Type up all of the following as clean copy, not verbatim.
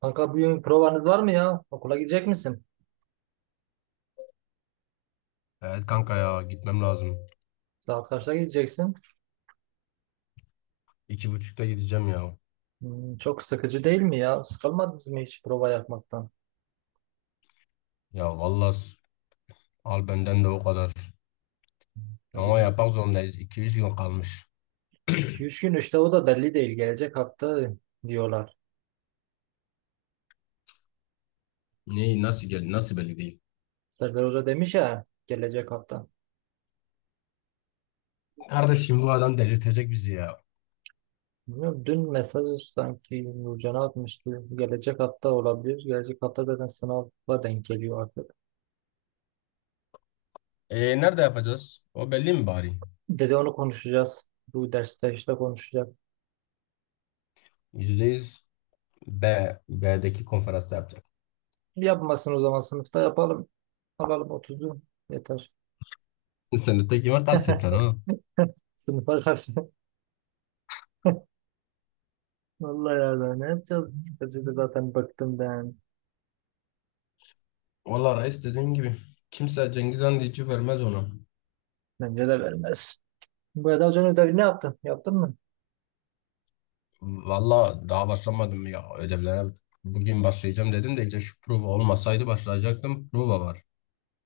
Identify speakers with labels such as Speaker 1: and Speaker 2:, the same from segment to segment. Speaker 1: Kanka bugün provanız var mı ya? Okula gidecek misin?
Speaker 2: Evet kanka ya gitmem lazım.
Speaker 1: Saat kaçta gideceksin?
Speaker 2: İki buçukta gideceğim ya.
Speaker 1: Hmm, çok sıkıcı değil mi ya? Sıkılmadınız mı hiç prova yapmaktan?
Speaker 2: Ya vallahi al benden de o kadar.
Speaker 1: Ya
Speaker 2: Ama
Speaker 1: bizim
Speaker 2: yapmak zorundayız. 2-3 gün kalmış.
Speaker 1: 2-3 gün işte o da belli değil. Gelecek hafta diyorlar.
Speaker 2: Neyi nasıl nasıl belli değil.
Speaker 1: Serdar Hoca demiş ya gelecek hafta.
Speaker 2: Kardeşim bu adam delirtecek bizi ya.
Speaker 1: Bilmiyorum, dün mesaj sanki Nurcan'a atmıştı. Gelecek hafta olabilir. Gelecek hafta zaten sınava denk geliyor artık.
Speaker 2: E nerede yapacağız? O belli mi bari?
Speaker 1: Dedi onu konuşacağız. Bu derste işte konuşacak.
Speaker 2: Yüzde yüz B, B'deki konferansta yapacak.
Speaker 1: Yapmasın o zaman sınıfta yapalım. Alalım otuzu, yeter.
Speaker 2: Sen de tek var ters yapacaksın ha.
Speaker 1: Sınıfa karşı. Vallahi ya ben ne yapacağız? Sıkıcıydı zaten bıktım ben.
Speaker 2: Valla reis dediğim gibi. Kimse Cengiz Han diyeceği vermez ona.
Speaker 1: Bence de vermez. Bu Eda Hoca'nın ödevini ne yaptın? Yaptın mı?
Speaker 2: Valla daha başlamadım ya ödevlere. Bugün başlayacağım dedim de işte şu prova olmasaydı başlayacaktım. Prova var.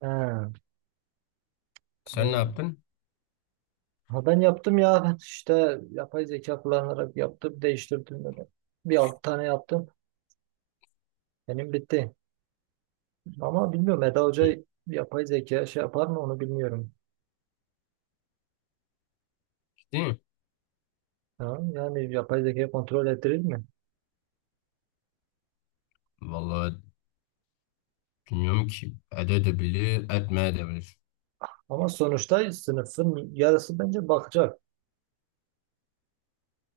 Speaker 1: Ha,
Speaker 2: Sen ne
Speaker 1: doğru.
Speaker 2: yaptın?
Speaker 1: Ha, ben yaptım ya. Ben işte yapay zeka kullanarak yaptım. Değiştirdim böyle. Bir alt tane yaptım. Benim bitti. Ama bilmiyorum Eda
Speaker 2: İyi.
Speaker 1: Hoca yapay zeka şey yapar mı onu bilmiyorum.
Speaker 2: Değil mi?
Speaker 1: Ha, yani yapay zekayı kontrol ettirir mi?
Speaker 2: Valla bilmiyorum ki edebilir, etmeyebilir.
Speaker 1: Ama sonuçta sınıfın yarısı bence bakacak.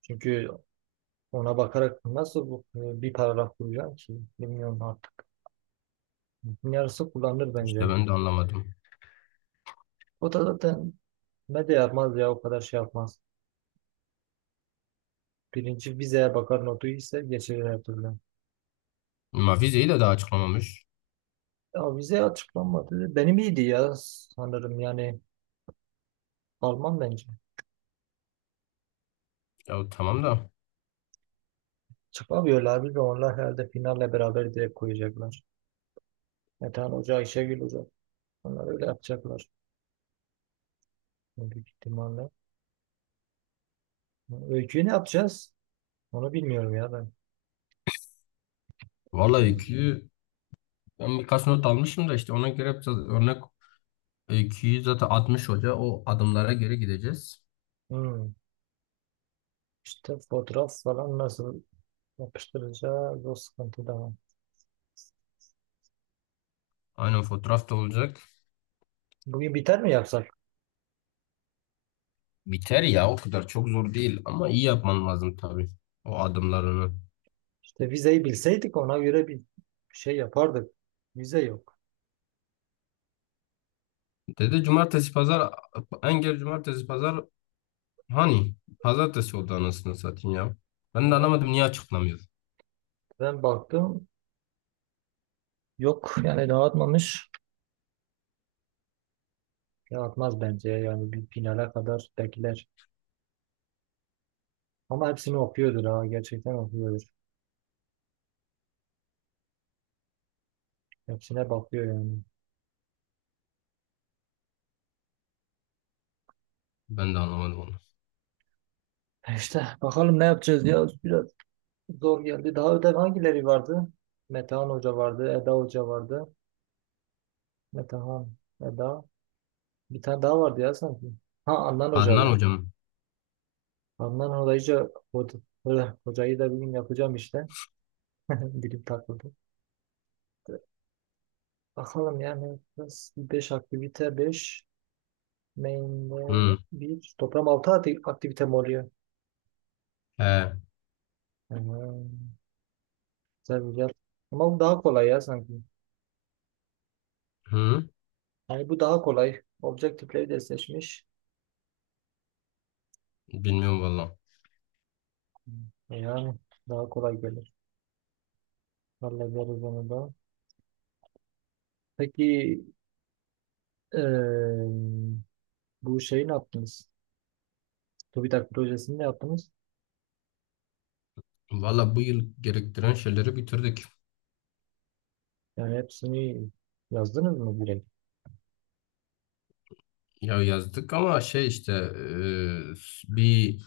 Speaker 1: Çünkü ona bakarak nasıl bu, bir paragraf kuracağım ki? Bilmiyorum artık. Yarısı kullanılır
Speaker 2: İşte
Speaker 1: bence.
Speaker 2: ben de anlamadım.
Speaker 1: O da zaten ne de yapmaz ya o kadar şey yapmaz. Birinci vizeye bakar notu ise geçirir her türlü.
Speaker 2: Ama vizeyi de daha açıklamamış.
Speaker 1: Ya vize açıklanmadı. Benim iyiydi ya sanırım yani Alman bence.
Speaker 2: Ya tamam da.
Speaker 1: Çıkamıyorlar bir de onlar herhalde finalle beraber direkt koyacaklar. Metehan Hoca, Ayşegül Hoca. Onlar öyle yapacaklar. Büyük ihtimalle. Öyküyü ne yapacağız? Onu bilmiyorum ya ben.
Speaker 2: Valla öyküyü ben birkaç not almışım da işte ona göre biraz örnek öyküyü zaten 60 hoca o adımlara göre gideceğiz.
Speaker 1: Hmm. İşte fotoğraf falan nasıl? Yapıştıracağız, o sıkıntı da var.
Speaker 2: Aynen fotoğraf da olacak.
Speaker 1: Bugün biter mi yapsak?
Speaker 2: Biter ya o kadar çok zor değil ama iyi yapman lazım tabii o adımlarını.
Speaker 1: İşte vizeyi bilseydik ona göre bir şey yapardık. Vize yok.
Speaker 2: Dedi cumartesi pazar engel cumartesi pazar hani pazartesi oldu anasını satayım ya. Ben de
Speaker 1: Ya,
Speaker 2: anlamadım niye açıklamıyor.
Speaker 1: ben baktım yok yani dağıtmamış. Dağıtmaz bence yani bir finale kadar bekler. Ama hepsini okuyordur, ha gerçekten okuyordur. Hepsine bakıyor yani.
Speaker 2: Ben de anlamadım onu.
Speaker 1: E İşte bakalım ne yapacağız ya, biraz zor geldi. Daha ödev hangileri vardı? Metehan Hoca vardı, Eda Hoca vardı. Metehan, Eda. Bir tane daha vardı ya sanki. Ha, Adnan Hoca
Speaker 2: Adnan
Speaker 1: vardı.
Speaker 2: hocam.
Speaker 1: Handan hocayı, hocayı da bugün yapacağım işte. Dilim takıldı. Bakalım yani biraz 5 aktivite, 5 main'de
Speaker 2: Hı.
Speaker 1: bir toplam 6 aktivite mi oluyor?
Speaker 2: He.
Speaker 1: Hmm, güzel güzel. Ama bu daha kolay ya sanki.
Speaker 2: Hı.
Speaker 1: Yani bu daha kolay. Objektifleri de seçmiş.
Speaker 2: Bilmiyorum valla.
Speaker 1: Hmm, yani daha kolay gelir. Hallederiz onu da. Peki eee, bu şeyi ne yaptınız? TÜBİTAK projesini ne yaptınız?
Speaker 2: Valla bu yıl gerektiren şeyleri bitirdik.
Speaker 1: Yani hepsini yazdınız mı direkt?
Speaker 2: Ya yazdık ama şey işte bir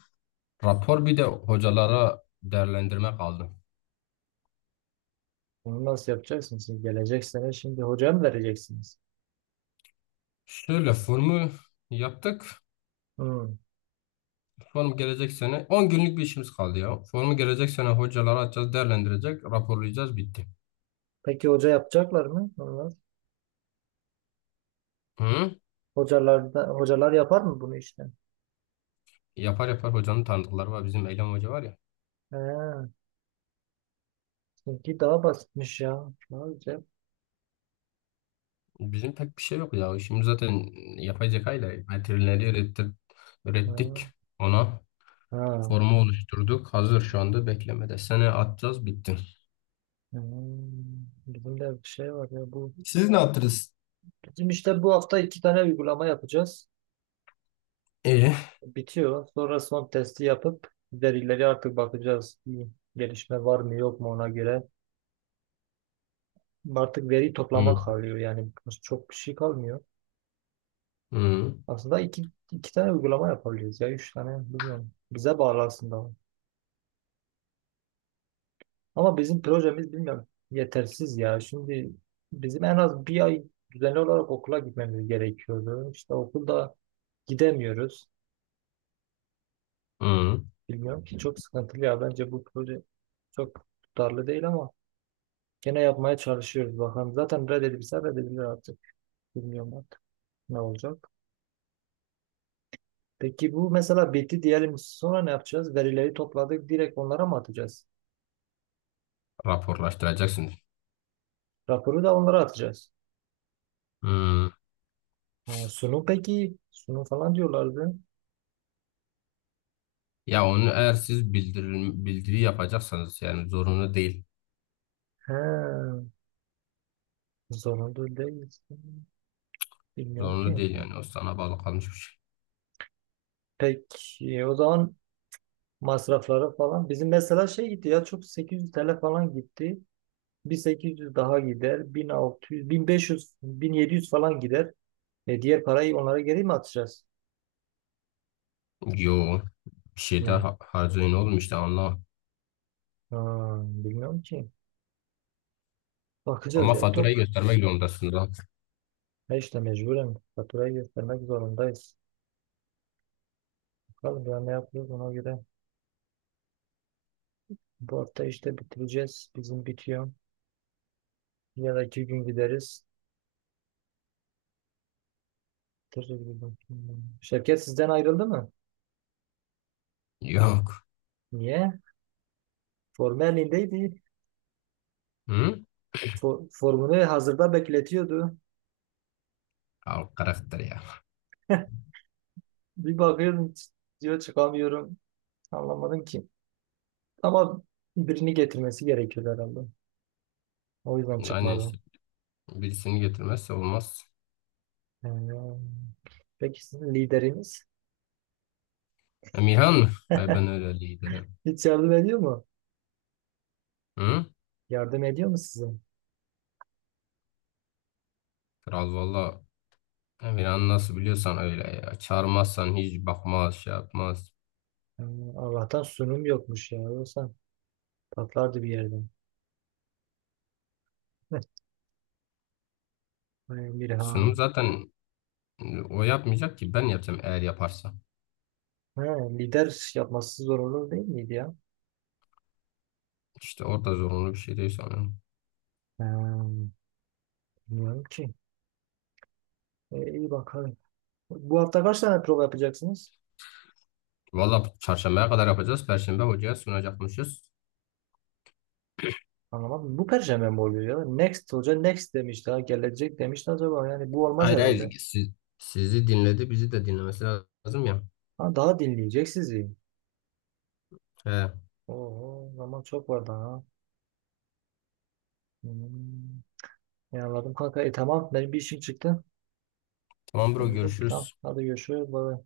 Speaker 2: rapor bir de hocalara değerlendirme kaldı.
Speaker 1: Bunu nasıl yapacaksınız? Siz gelecek, şimdi hocaya mı vereceksiniz?
Speaker 2: Şöyle formu yaptık.
Speaker 1: Hmm.
Speaker 2: Form gelecek sene 10 günlük bir işimiz kaldı ya. Formu gelecek sene hocalara atacağız, değerlendirecek, raporlayacağız bitti.
Speaker 1: Peki hoca yapacaklar mı? Onlar.
Speaker 2: Hı?
Speaker 1: Hocalar da, hocalar yapar mı bunu işte?
Speaker 2: Yapar yapar hocanın tanıdıkları var. Bizim Eylem Hoca var ya.
Speaker 1: He, çünkü daha basitmiş ya. Sadece.
Speaker 2: Bizim pek bir şey yok ya. İşimiz zaten yapay zeka ile veterineri
Speaker 1: Ha.
Speaker 2: ürettik ona.
Speaker 1: Ha.
Speaker 2: Formu oluşturduk. Hazır şu anda beklemede. Sene atacağız bitti.
Speaker 1: Hmm. Bizim de bir şey var ya bu.
Speaker 2: Siz ne yaptınız?
Speaker 1: Bizim işte bu hafta iki tane uygulama yapacağız.
Speaker 2: İyi.
Speaker 1: Bitiyor. Sonra son testi yapıp verileri artık bakacağız. Bir gelişme var mı yok mu ona göre. Artık veri toplamak
Speaker 2: Hı,
Speaker 1: kalıyor yani çok bir şey kalmıyor.
Speaker 2: hı,
Speaker 1: Aslında iki tane uygulama yapabiliriz ya. Üç tane bilmiyorum. Bize bağlı aslında. Ama bizim projemiz bilmiyorum. Yetersiz ya. Şimdi bizim en az bir ay düzenli olarak okula gitmemiz gerekiyordu. İşte okulda gidemiyoruz.
Speaker 2: hı.
Speaker 1: Bilmiyorum ki çok sıkıntılı ya. Bence bu proje çok tutarlı değil ama gene yapmaya çalışıyoruz bakalım. Zaten reddedilse reddedilir artık. Bilmiyorum artık ne olacak. Peki bu mesela bitti diyelim. Sonra ne yapacağız? Verileri topladık. Direkt onlara mı atacağız?
Speaker 2: Raporlaştıracaksınız.
Speaker 1: Raporu da onlara atacağız.
Speaker 2: Hı.
Speaker 1: Ha, sunu peki. Sunu falan diyorlardı.
Speaker 2: Ya onu eğer siz bildiri yapacaksanız yani zorunlu değil.
Speaker 1: He, zorunlu değilsin. Bilmiyorum
Speaker 2: Zorunlu
Speaker 1: ki.
Speaker 2: değil yani. O sana bağlı kalmış bir şey.
Speaker 1: Peki o zaman masrafları falan. Bizim mesela şey gitti ya çok 800 TL falan gitti. Bir 800 daha gider. 1600, 1500, 1700 falan gider. E diğer parayı onlara geri mi atacağız?
Speaker 2: Yo. Bir şey
Speaker 1: Ne?
Speaker 2: daha harcayın oğlum işte anla.
Speaker 1: Ha, bilmiyorum ki. Bakacağız
Speaker 2: Ama
Speaker 1: ya
Speaker 2: faturayı
Speaker 1: top.
Speaker 2: göstermek zorundasın lan.
Speaker 1: E işte mecburen faturayı göstermek zorundayız. Bakalım ya ne yapıyoruz ona göre. Bu hafta işte bitireceğiz. Bizim bitiyor. Ya da iki gün gideriz. Şirket sizden ayrıldı mı?
Speaker 2: Yok.
Speaker 1: Niye? Formu elindeydi.
Speaker 2: Hı?
Speaker 1: Formunu hazırda bekletiyordu.
Speaker 2: Al karakter ya.
Speaker 1: Bir bakıyorum diyor çıkamıyorum. Anlamadım ki. Ama birini getirmesi gerekiyor herhalde. O yüzden
Speaker 2: Aynen
Speaker 1: çıkmadım.
Speaker 2: işte. Birisini getirmezse olmaz.
Speaker 1: Ee, Peki sizin lideriniz
Speaker 2: Emirhan mı? Ay ben öyle liderim.
Speaker 1: hiç yardım ediyor mu?
Speaker 2: Hı?
Speaker 1: Yardım ediyor mu size?
Speaker 2: Kral valla. Emirhan nasıl biliyorsan öyle ya. Çağırmazsan hiç bakmaz, şey yapmaz.
Speaker 1: Ee, Allah'tan sunum yokmuş ya. Yoksa patlardı bir yerden.
Speaker 2: Sunum
Speaker 1: Mirhan.
Speaker 2: zaten o yapmayacak ki ben yapacağım eğer yaparsa.
Speaker 1: Ha, lider yapması zor olur değil miydi ya?
Speaker 2: İşte orada zorunlu bir şey değil sonra.
Speaker 1: Ee, bilmiyorum ki. İyi bakalım. Bu hafta kaç tane prova yapacaksınız?
Speaker 2: Valla çarşambaya kadar yapacağız. Perşembe hocaya sunacakmışız.
Speaker 1: Anlamadım. Bu perşembe mi oluyor ya? Next hoca next demiş, daha gelecek demişti acaba. Yani bu olmaz
Speaker 2: Hayır hayır.
Speaker 1: herhalde.
Speaker 2: Sizi dinledi, bizi de dinlemesi lazım ya.
Speaker 1: Ha, daha dinleyecek sizi.
Speaker 2: He.
Speaker 1: Oo, zaman çok var daha. Hmm. Ya anladım kanka. E tamam, benim bir işim çıktı.
Speaker 2: Tamam bro
Speaker 1: Ne bileyim, tamam
Speaker 2: görüşürüz.
Speaker 1: hadi görüşürüz. Bye.